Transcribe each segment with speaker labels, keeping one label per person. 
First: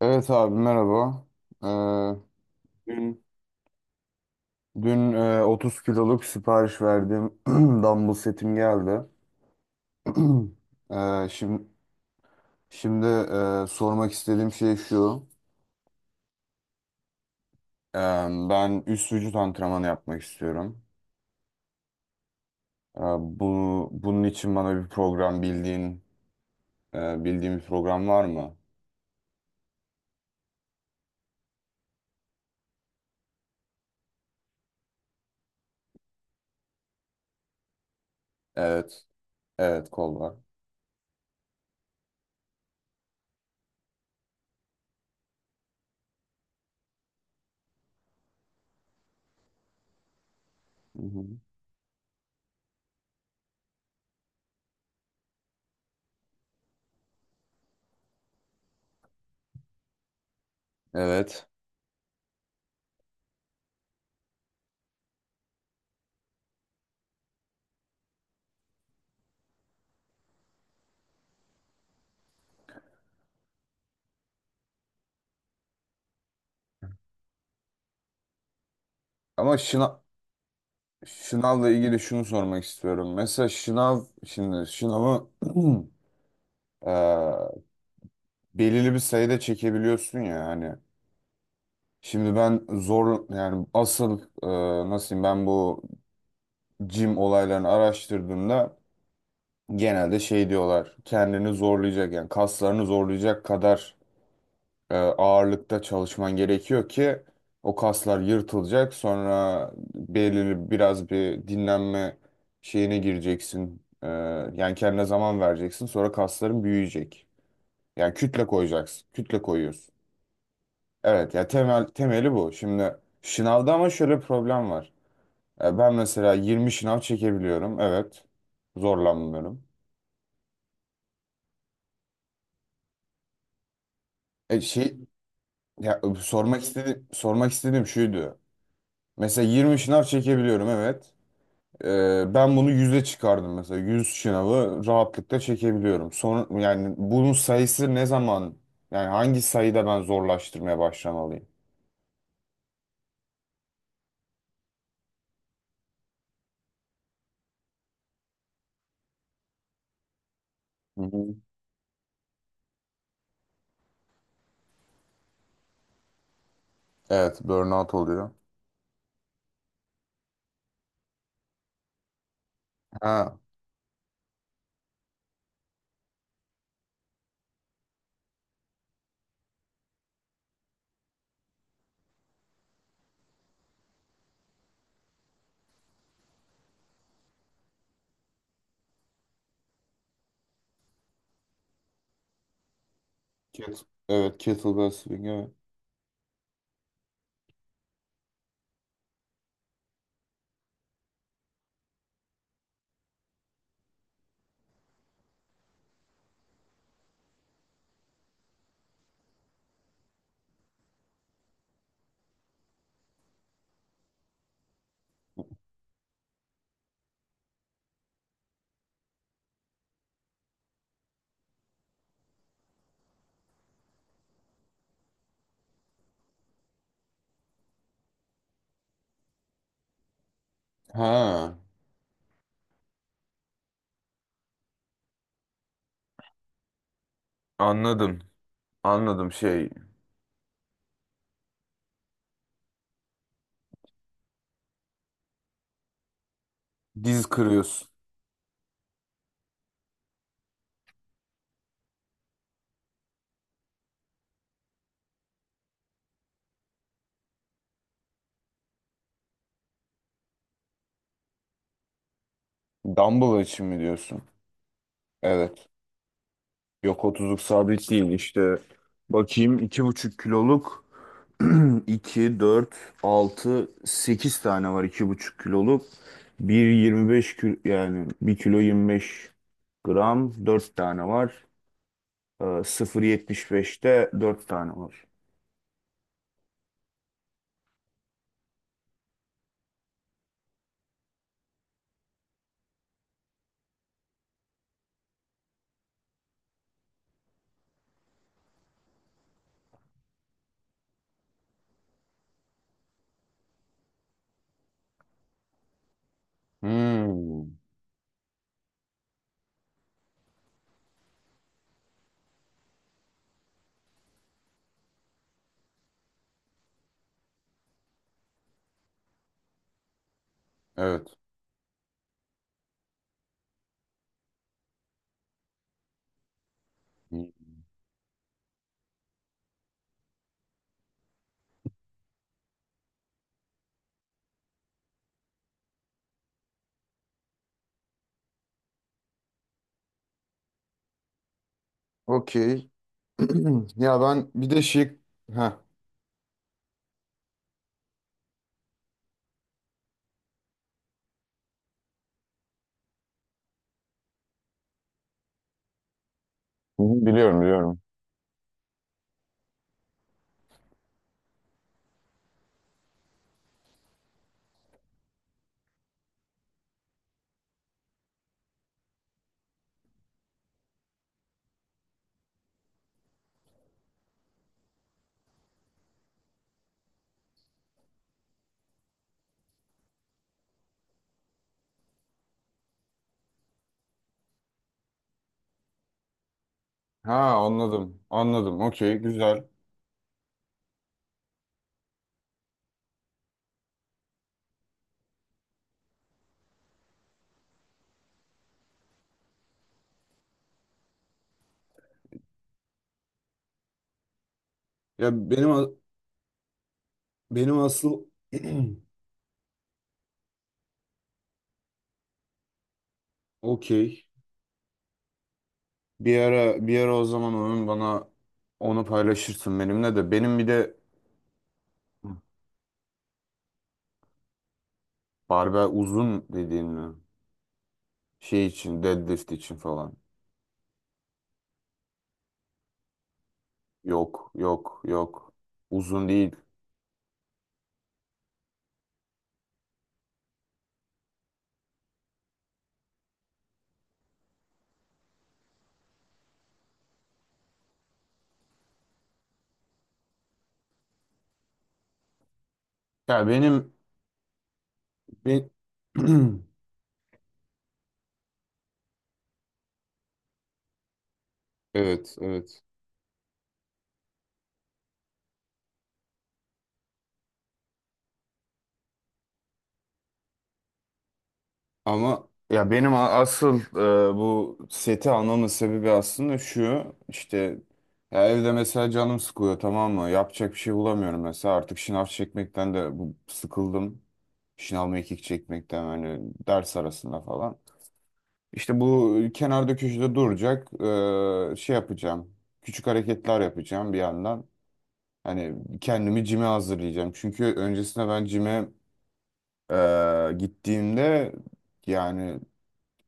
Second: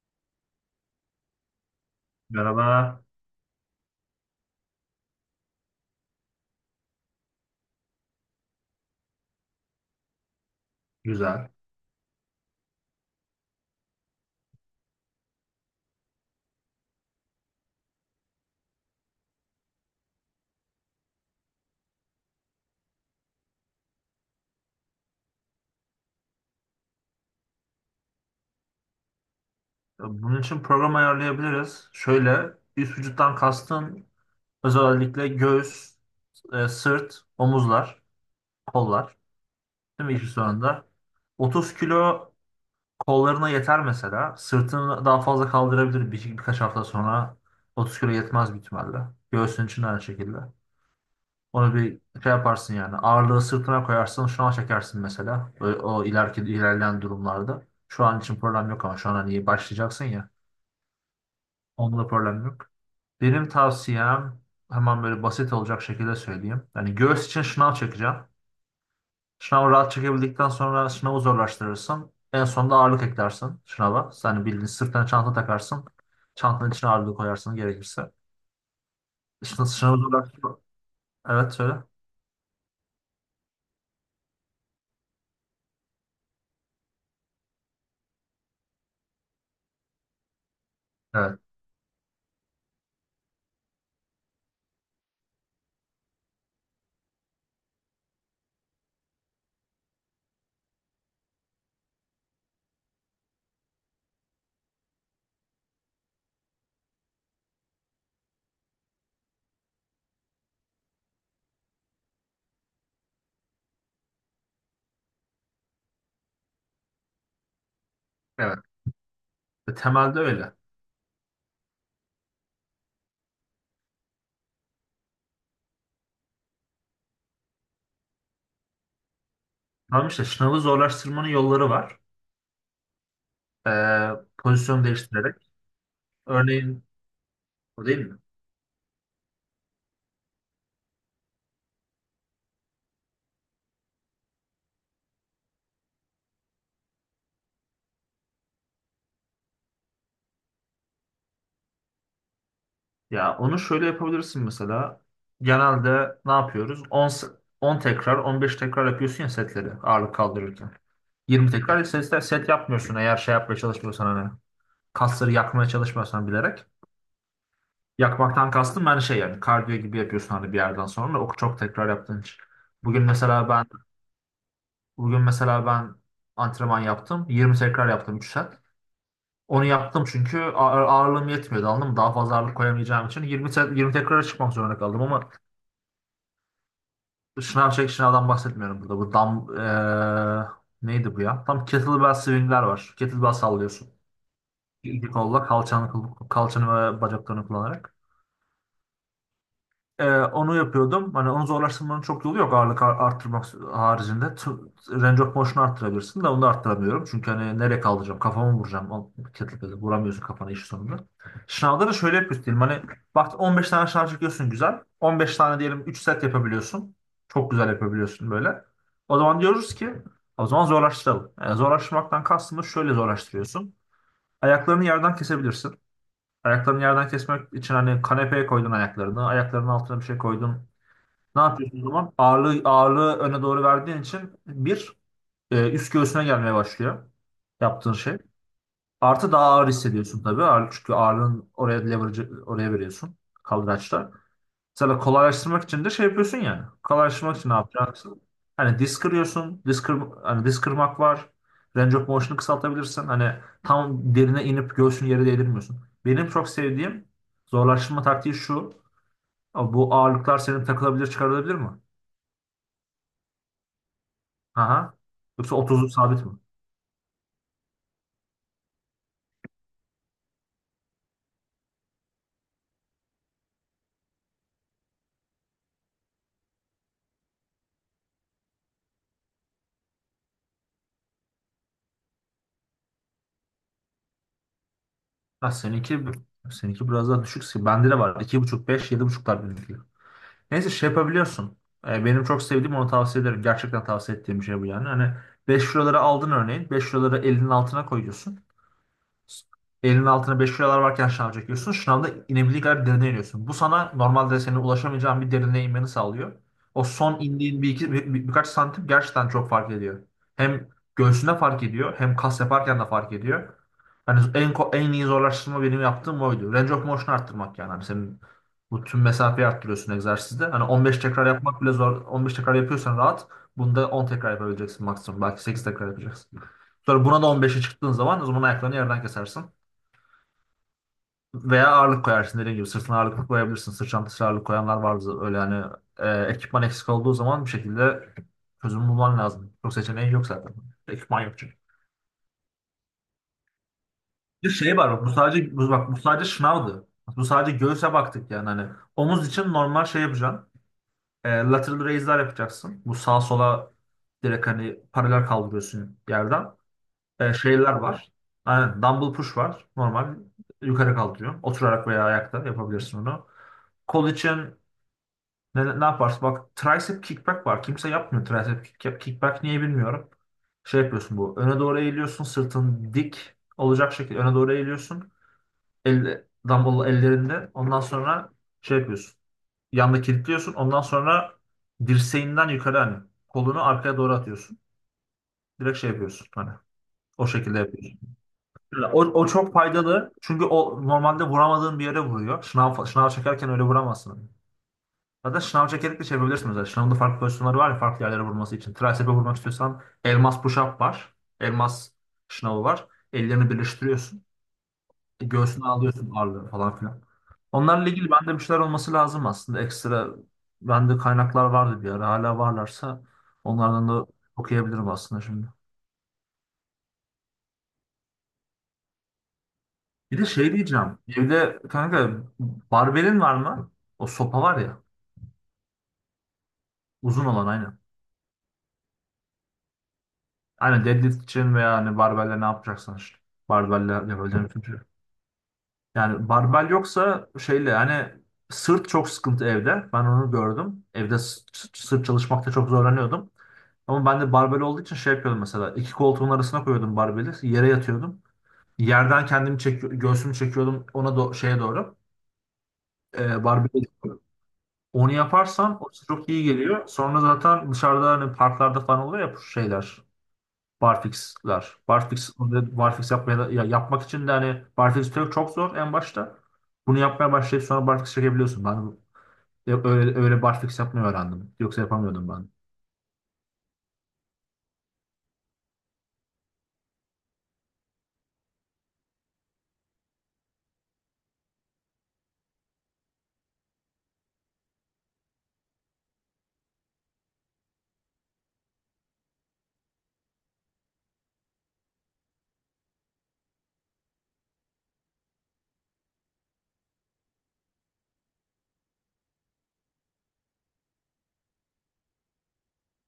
Speaker 1: Evet abi merhaba. Ee,
Speaker 2: Merhaba.
Speaker 1: dün dün 30 kiloluk sipariş verdiğim dumbbell setim geldi. Ee,
Speaker 2: Güzel.
Speaker 1: şimdi şimdi sormak istediğim şey şu. Ee, Ben üst vücut antrenmanı yapmak istiyorum. Bunun için bana bir program bildiğin e, bildiğim bir program var mı?
Speaker 2: Bunun için program ayarlayabiliriz. Şöyle üst vücuttan kastın özellikle göğüs, sırt, omuzlar,
Speaker 1: Evet.
Speaker 2: kollar.
Speaker 1: Evet,
Speaker 2: Değil mi
Speaker 1: kol
Speaker 2: işin
Speaker 1: var.
Speaker 2: sonunda? 30 kilo kollarına yeter mesela. Sırtını daha fazla kaldırabilir birkaç hafta sonra. 30 kilo yetmez büyük ihtimalle. Göğsün için de aynı şekilde.
Speaker 1: Hı hı.
Speaker 2: Onu bir şey yaparsın yani. Ağırlığı sırtına koyarsın. Şu an çekersin mesela. Böyle o ilerleyen durumlarda. Şu an için problem yok ama şu an hani başlayacaksın ya.
Speaker 1: Evet.
Speaker 2: Onda problem yok. Benim tavsiyem hemen böyle basit olacak şekilde söyleyeyim. Yani göğüs için şınav çekeceğim. Şınavı rahat çekebildikten sonra şınavı zorlaştırırsın. En sonunda ağırlık eklersin şınava. Yani bildiğin sırtına çanta takarsın. Çantanın içine ağırlık koyarsın gerekirse.
Speaker 1: Ama
Speaker 2: Şınavı
Speaker 1: şınav
Speaker 2: zorlaştır. Evet,
Speaker 1: şınavla
Speaker 2: söyle.
Speaker 1: ilgili şunu sormak istiyorum. Mesela şınavı e, belirli bir sayıda çekebiliyorsun ya hani.
Speaker 2: Evet.
Speaker 1: Şimdi ben zor yani asıl, nasıl diyeyim, ben bu jim olaylarını araştırdığımda genelde şey diyorlar: kendini zorlayacak yani kaslarını zorlayacak kadar ağırlıkta çalışman gerekiyor ki o kaslar yırtılacak, sonra belirli biraz bir dinlenme şeyine gireceksin. Yani kendine zaman vereceksin, sonra kasların büyüyecek, yani kütle
Speaker 2: Evet.
Speaker 1: koyacaksın, kütle
Speaker 2: Ve
Speaker 1: koyuyorsun.
Speaker 2: temelde öyle.
Speaker 1: Evet ya, temel temeli bu. Şimdi şınavda ama şöyle bir problem var. Ben mesela 20 şınav çekebiliyorum. Evet. Zorlanmıyorum.
Speaker 2: Tamam, işte şınavı zorlaştırmanın yolları var. Ee,
Speaker 1: E
Speaker 2: Pozisyon
Speaker 1: şey
Speaker 2: değiştirerek.
Speaker 1: Ya, sormak
Speaker 2: Örneğin
Speaker 1: istediğim sormak
Speaker 2: o
Speaker 1: istediğim
Speaker 2: değil mi?
Speaker 1: şuydu. Mesela 20 şınav çekebiliyorum, evet. Ben bunu 100'e çıkardım mesela. 100 şınavı rahatlıkla çekebiliyorum. Son, yani bunun sayısı ne zaman, yani hangi sayıda ben zorlaştırmaya başlamalıyım?
Speaker 2: Ya onu şöyle yapabilirsin mesela. Genelde ne yapıyoruz? 10 tekrar, 15 tekrar yapıyorsun ya setleri ağırlık kaldırırken.
Speaker 1: Hı hı.
Speaker 2: 20 tekrar set yapmıyorsun eğer şey yapmaya çalışmıyorsan hani. Kasları yakmaya çalışmıyorsan bilerek.
Speaker 1: Evet, burnout oluyor.
Speaker 2: Yakmaktan kastım ben şey yani kardiyo gibi yapıyorsun hani bir yerden sonra o çok tekrar yaptığın için. Bugün
Speaker 1: Ha.
Speaker 2: mesela ben bugün mesela ben antrenman yaptım. 20 tekrar yaptım 3 set. Onu yaptım çünkü ağırlığım yetmiyordu, anladın mı? Daha fazla ağırlık koyamayacağım için 20 tekrara çıkmak zorunda kaldım ama şınavdan bahsetmiyorum burada. Bu dam neydi bu ya? Tam kettlebell swingler var. Kettlebell sallıyorsun.
Speaker 1: Evet, kettlebell
Speaker 2: İki
Speaker 1: swing.
Speaker 2: kolla
Speaker 1: Evet.
Speaker 2: kalçanı ve bacaklarını kullanarak. Onu yapıyordum. Hani onu zorlaştırmanın çok yolu yok ağırlık arttırmak haricinde. Range of motion'u arttırabilirsin de onu da arttıramıyorum. Çünkü hani nereye kaldıracağım? Kafamı vuracağım. O kettlebell'e vuramıyorsun kafana iş sonunda. Şınavda da şöyle yapıyorsun diyelim. Hani bak 15 tane şınav çekiyorsun, güzel. 15 tane diyelim, 3 set yapabiliyorsun. Çok güzel yapabiliyorsun böyle. O zaman diyoruz ki o zaman zorlaştıralım. Yani zorlaştırmaktan kastımız şöyle zorlaştırıyorsun. Ayaklarını yerden kesebilirsin. Ayaklarını yerden kesmek için hani kanepeye koydun ayaklarını. Ayaklarının altına bir şey koydun. Ne
Speaker 1: Ha.
Speaker 2: yapıyorsun o zaman? Ağırlığı öne doğru verdiğin için bir üst göğsüne gelmeye başlıyor yaptığın şey.
Speaker 1: Anladım. Anladım
Speaker 2: Artı daha ağır
Speaker 1: şey.
Speaker 2: hissediyorsun tabii. Ağır, çünkü ağırlığın oraya leverage oraya veriyorsun kaldıraçta. Mesela kolaylaştırmak için de şey yapıyorsun yani.
Speaker 1: Diz
Speaker 2: Kolaylaştırmak için ne
Speaker 1: kırıyorsun.
Speaker 2: yapacaksın? Hani disk kırıyorsun. Hani disk kırmak var. Range of motion'u kısaltabilirsin. Hani tam derine inip göğsünü yere değdirmiyorsun. Benim çok sevdiğim zorlaştırma taktiği şu. Abi, bu ağırlıklar senin takılabilir çıkarılabilir mi?
Speaker 1: Dumbbell için mi diyorsun?
Speaker 2: Aha. Yoksa
Speaker 1: Evet.
Speaker 2: 30'luk sabit mi?
Speaker 1: Yok, otuzluk sabit değil işte. Bakayım, 2,5 kiloluk iki, dört, altı, 8 tane var 2,5 kiloluk. 1,25 kilo, yani 1 kilo 25 gram 4 tane var. 0,75'te 4 tane var.
Speaker 2: Ha, seninki biraz daha düşük. Bende de var. İki buçuk, beş, yedi buçuklar benimki. Neyse şey yapabiliyorsun. Benim çok sevdiğim onu tavsiye ederim. Gerçekten tavsiye ettiğim bir şey bu yani. Hani 5 liraları aldın örneğin. Beş liraları elinin altına koyuyorsun. Elinin altına 5 kilolar varken şınav çekiyorsun. Şınavda inebildiği kadar derine iniyorsun. Bu sana normalde senin ulaşamayacağın bir derine inmeni sağlıyor. O son
Speaker 1: Hmm,
Speaker 2: indiğin bir iki birkaç santim gerçekten çok fark ediyor. Hem göğsünde fark ediyor, hem kas yaparken de fark ediyor. Hani en iyi zorlaştırma benim yaptığım oydu. Range of motion arttırmak yani. Hani senin bu tüm mesafeyi arttırıyorsun egzersizde. Hani 15
Speaker 1: evet.
Speaker 2: tekrar yapmak bile zor. 15 tekrar yapıyorsan rahat. Bunda 10 tekrar yapabileceksin maksimum. Belki 8 tekrar yapacaksın. Sonra buna da 15'e çıktığın zaman o zaman ayaklarını yerden kesersin. Veya ağırlık koyarsın dediğim gibi. Sırtına ağırlık koyabilirsin. Sırt çantasına ağırlık koyanlar vardı. Öyle yani ekipman eksik olduğu zaman bir şekilde çözüm bulman lazım. Çok seçeneğin yok zaten. Ekipman yok çünkü.
Speaker 1: Okey. Ya, ben
Speaker 2: Bir
Speaker 1: bir de
Speaker 2: şey var
Speaker 1: şey... Heh.
Speaker 2: bak bu sadece şınavdı. Bu sadece göğüse baktık yani hani omuz için normal şey yapacaksın. Lateral raise'ler yapacaksın. Bu sağa sola direkt hani paralel kaldırıyorsun yerden.
Speaker 1: Hı hı,
Speaker 2: e,
Speaker 1: biliyorum
Speaker 2: şeyler
Speaker 1: biliyorum.
Speaker 2: var. Aynen, dumbbell push var. Normal yukarı kaldırıyorsun. Oturarak veya ayakta yapabilirsin onu. Kol için ne yaparsın? Bak tricep kickback var. Kimse yapmıyor tricep kickback. Niye bilmiyorum. Şey yapıyorsun bu. Öne doğru eğiliyorsun. Sırtın dik olacak şekilde öne doğru eğiliyorsun. Elle, dumbbell ellerinde. Ondan sonra şey yapıyorsun. Yanda kilitliyorsun. Ondan sonra dirseğinden yukarı hani kolunu arkaya doğru atıyorsun. Direkt şey yapıyorsun. Hani
Speaker 1: Ha,
Speaker 2: o şekilde yapıyorsun.
Speaker 1: anladım. Anladım. Okey,
Speaker 2: O
Speaker 1: güzel.
Speaker 2: çok faydalı. Çünkü o normalde vuramadığın bir yere vuruyor. Şınav çekerken öyle vuramazsın. Hatta şınav çekerek de çevirebilirsin mesela. Şınavın da farklı pozisyonları var ya farklı yerlere vurması için. Tricep'e vurmak istiyorsan elmas push-up var. Elmas şınavı var. Ellerini birleştiriyorsun.
Speaker 1: Ya
Speaker 2: E,
Speaker 1: benim a-
Speaker 2: Göğsüne alıyorsun ağırlığı falan filan.
Speaker 1: Benim
Speaker 2: Onlarla
Speaker 1: asıl
Speaker 2: ilgili bende bir şeyler olması lazım aslında. Ekstra bende kaynaklar vardı bir ara. Hala varlarsa onlardan
Speaker 1: okey.
Speaker 2: da okuyabilirim aslında şimdi.
Speaker 1: Bir ara, bir ara o zaman onun bana onu paylaşırsın benimle de.
Speaker 2: Bir de
Speaker 1: Benim bir
Speaker 2: şey
Speaker 1: de
Speaker 2: diyeceğim. Evde kanka barbelin var mı? O sopa var ya.
Speaker 1: barbell uzun dediğin mi?
Speaker 2: Uzun olan aynen.
Speaker 1: Şey için Deadlift için falan.
Speaker 2: Aynen, deadlift için veya hani barbelle ne yapacaksan işte. Barbelle
Speaker 1: Yok,
Speaker 2: yapabileceğin bütün şey.
Speaker 1: yok, yok. Uzun
Speaker 2: Yani
Speaker 1: değil.
Speaker 2: barbel yoksa şeyle hani sırt çok sıkıntı evde. Ben onu gördüm. Evde sırt çalışmakta çok zorlanıyordum. Ama ben de barbel olduğu için şey yapıyordum mesela. İki koltuğun arasına koyuyordum barbeli. Yere yatıyordum. Yerden kendimi çekiyor, göğsümü çekiyordum ona şeye doğru.
Speaker 1: Ya,
Speaker 2: E,
Speaker 1: benim
Speaker 2: barbeli. Onu
Speaker 1: bir
Speaker 2: yaparsan o size çok iyi geliyor. Sonra zaten dışarıda hani parklarda falan oluyor ya bu şeyler. Barfix'ler.
Speaker 1: evet,
Speaker 2: Barfix,
Speaker 1: evet.
Speaker 2: barfix yapmaya, ya yapmak için de hani barfix çok, çok zor en başta. Bunu yapmaya başlayıp sonra barfix çekebiliyorsun. Ben de öyle barfix yapmayı öğrendim. Yoksa
Speaker 1: Ama
Speaker 2: yapamıyordum ben.
Speaker 1: ya benim a- asıl bu seti almamın sebebi aslında şu işte: ya evde mesela canım sıkılıyor, tamam mı? Yapacak bir şey bulamıyorum mesela, artık şınav çekmekten de sıkıldım. Şınav, mekik çekmekten hani, ders arasında falan. İşte bu kenarda köşede duracak, şey yapacağım. Küçük hareketler yapacağım bir yandan. Hani kendimi cime hazırlayacağım. Çünkü öncesinde ben cime gittiğimde, yani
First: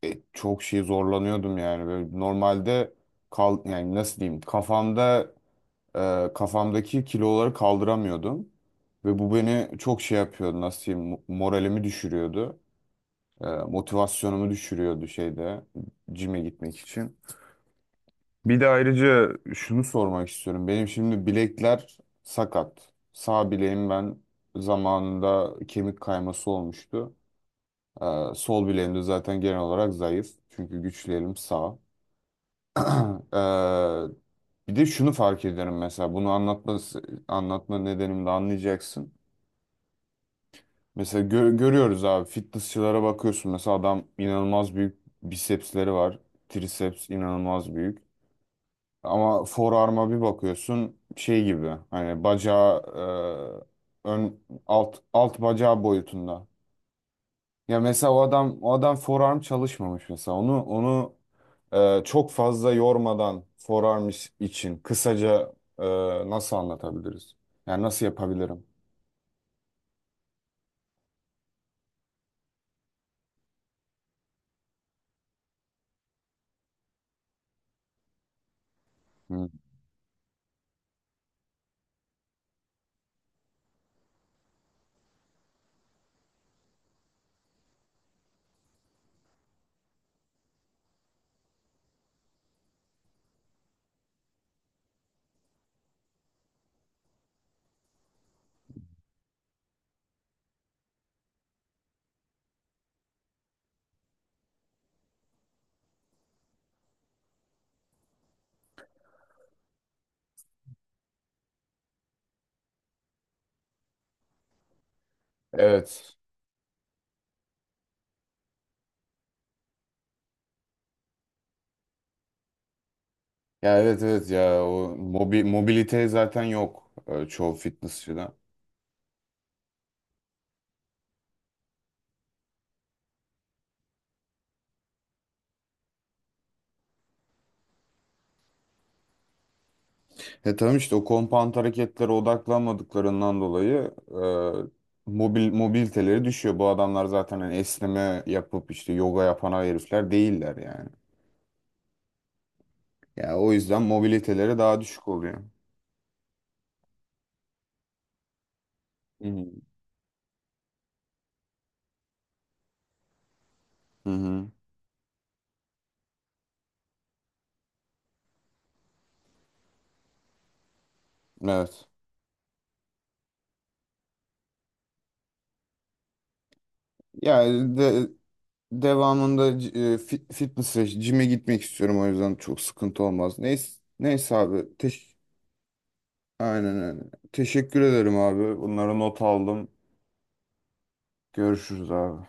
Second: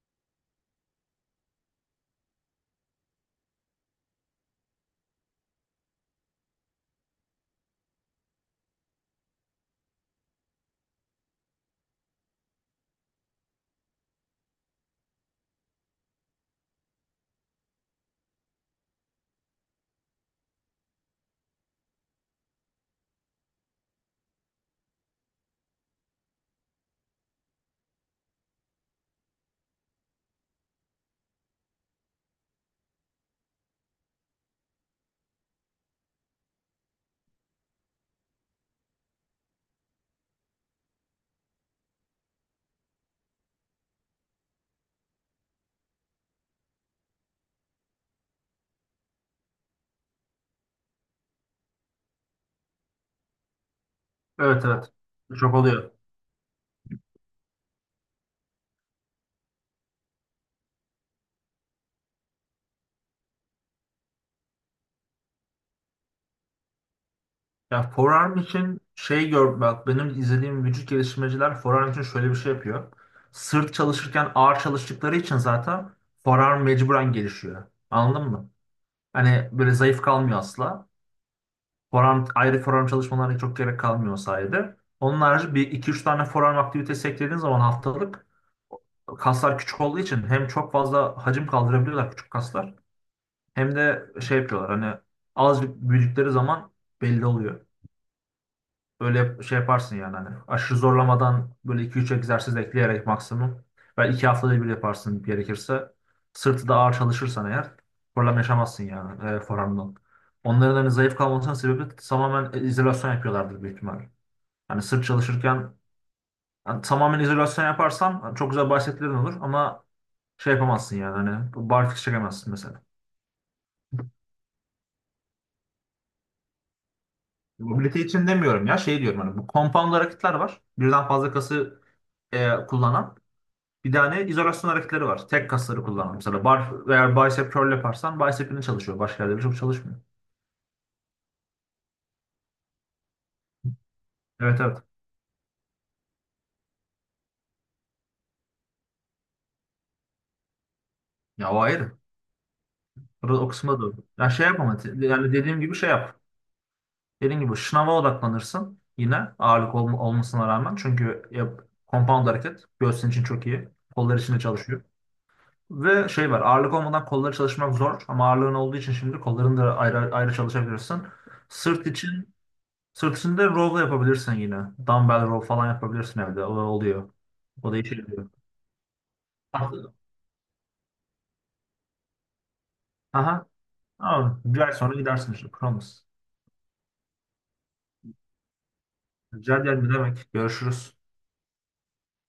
Speaker 1: çok şey zorlanıyordum yani. Böyle normalde yani nasıl diyeyim, kafamdaki kiloları kaldıramıyordum ve bu beni çok şey yapıyordu, nasıl diyeyim, moralimi düşürüyordu. Motivasyonumu düşürüyordu şeyde, cime gitmek için. Bir de ayrıca şunu sormak istiyorum. Benim şimdi bilekler sakat. Sağ bileğim, ben zamanında kemik kayması olmuştu. E, Sol bileğim de zaten genel olarak zayıf. Çünkü güçlerim sağ. Eee, Bir de şunu fark ediyorum: mesela bunu anlatma nedenimi de anlayacaksın. Mesela görüyoruz abi, fitnessçılara bakıyorsun, mesela adam inanılmaz büyük bisepsleri var. Triceps inanılmaz büyük. Ama forearm'a bir bakıyorsun, şey gibi hani, bacağı ön
Speaker 2: Evet, evet.
Speaker 1: alt
Speaker 2: Çok
Speaker 1: bacağı
Speaker 2: oluyor.
Speaker 1: boyutunda. Ya mesela o adam forearm çalışmamış mesela. Onu çok fazla yormadan forearm için kısaca, e, nasıl anlatabiliriz? Yani
Speaker 2: Ya
Speaker 1: nasıl
Speaker 2: forearm
Speaker 1: yapabilirim?
Speaker 2: için şey bak benim izlediğim vücut geliştirmeciler forearm için şöyle bir şey yapıyor. Sırt çalışırken ağır çalıştıkları için zaten forearm mecburen gelişiyor. Anladın mı?
Speaker 1: Hı.
Speaker 2: Hani böyle zayıf kalmıyor asla. Ayrı forum çalışmalarına çok gerek kalmıyor o sayede. Onun harici bir iki üç tane forum aktivitesi eklediğiniz zaman haftalık kaslar küçük olduğu için hem çok fazla hacim kaldırabiliyorlar küçük kaslar hem de şey yapıyorlar hani azıcık büyüdükleri zaman belli oluyor. Böyle şey yaparsın yani hani aşırı zorlamadan böyle iki üç egzersiz ekleyerek maksimum. Ve 2 haftada bir yaparsın gerekirse. Sırtı da ağır çalışırsan eğer problem yaşamazsın yani forearmdan. Onların hani zayıf kalmasının sebebi tamamen izolasyon yapıyorlardır büyük ihtimal. Hani sırt çalışırken
Speaker 1: Evet.
Speaker 2: hani tamamen izolasyon yaparsan hani çok güzel bahsetlerin olur ama şey yapamazsın yani hani barfiks çekemezsin mesela.
Speaker 1: Ya evet, evet, ya o mobilite zaten yok çoğu
Speaker 2: Mobility için
Speaker 1: fitnessçıda.
Speaker 2: demiyorum ya şey diyorum hani bu compound hareketler var. Birden fazla kası kullanan. Bir tane izolasyon hareketleri var. Tek kasları kullanan. Mesela eğer bicep curl yaparsan bicep'ini çalışıyor. Başka yerleri çok çalışmıyor.
Speaker 1: Tamam işte, o compound hareketlere odaklanmadıklarından dolayı
Speaker 2: Evet, evet.
Speaker 1: mobiliteleri düşüyor. Bu adamlar zaten hani esneme yapıp işte yoga yapan herifler değiller yani.
Speaker 2: Ya o ayrı.
Speaker 1: Ya
Speaker 2: Orada o
Speaker 1: o
Speaker 2: kısma
Speaker 1: yüzden
Speaker 2: doğru. Ya şey
Speaker 1: mobiliteleri
Speaker 2: yapma.
Speaker 1: daha düşük
Speaker 2: Yani
Speaker 1: oluyor.
Speaker 2: dediğim gibi şey yap. Dediğim gibi şınava odaklanırsın. Yine
Speaker 1: Hmm.
Speaker 2: ağırlık olmasına rağmen. Çünkü compound hareket. Göğsün için çok iyi.
Speaker 1: Hı
Speaker 2: Kollar için de
Speaker 1: hı.
Speaker 2: çalışıyor. Ve şey var. Ağırlık olmadan kolları çalışmak zor. Ama ağırlığın olduğu için şimdi kollarını da ayrı ayrı çalışabilirsin. Sırt
Speaker 1: Evet.
Speaker 2: için Sırtında row da yapabilirsin yine. Dumbbell row falan yapabilirsin evde. O oluyor.
Speaker 1: Ya
Speaker 2: O da işe
Speaker 1: de,
Speaker 2: yarıyor.
Speaker 1: Devamında
Speaker 2: Aha.
Speaker 1: fitness'e, cime gitmek istiyorum, o yüzden çok sıkıntı olmaz.
Speaker 2: Aha.
Speaker 1: Neyse, neyse
Speaker 2: Tamam. Bir ay
Speaker 1: abi.
Speaker 2: sonra gidersin işte. Promise.
Speaker 1: Aynen öyle. Teşekkür ederim abi. Bunları not
Speaker 2: Rica
Speaker 1: aldım.
Speaker 2: ederim, ne demek. Görüşürüz.
Speaker 1: Görüşürüz abi.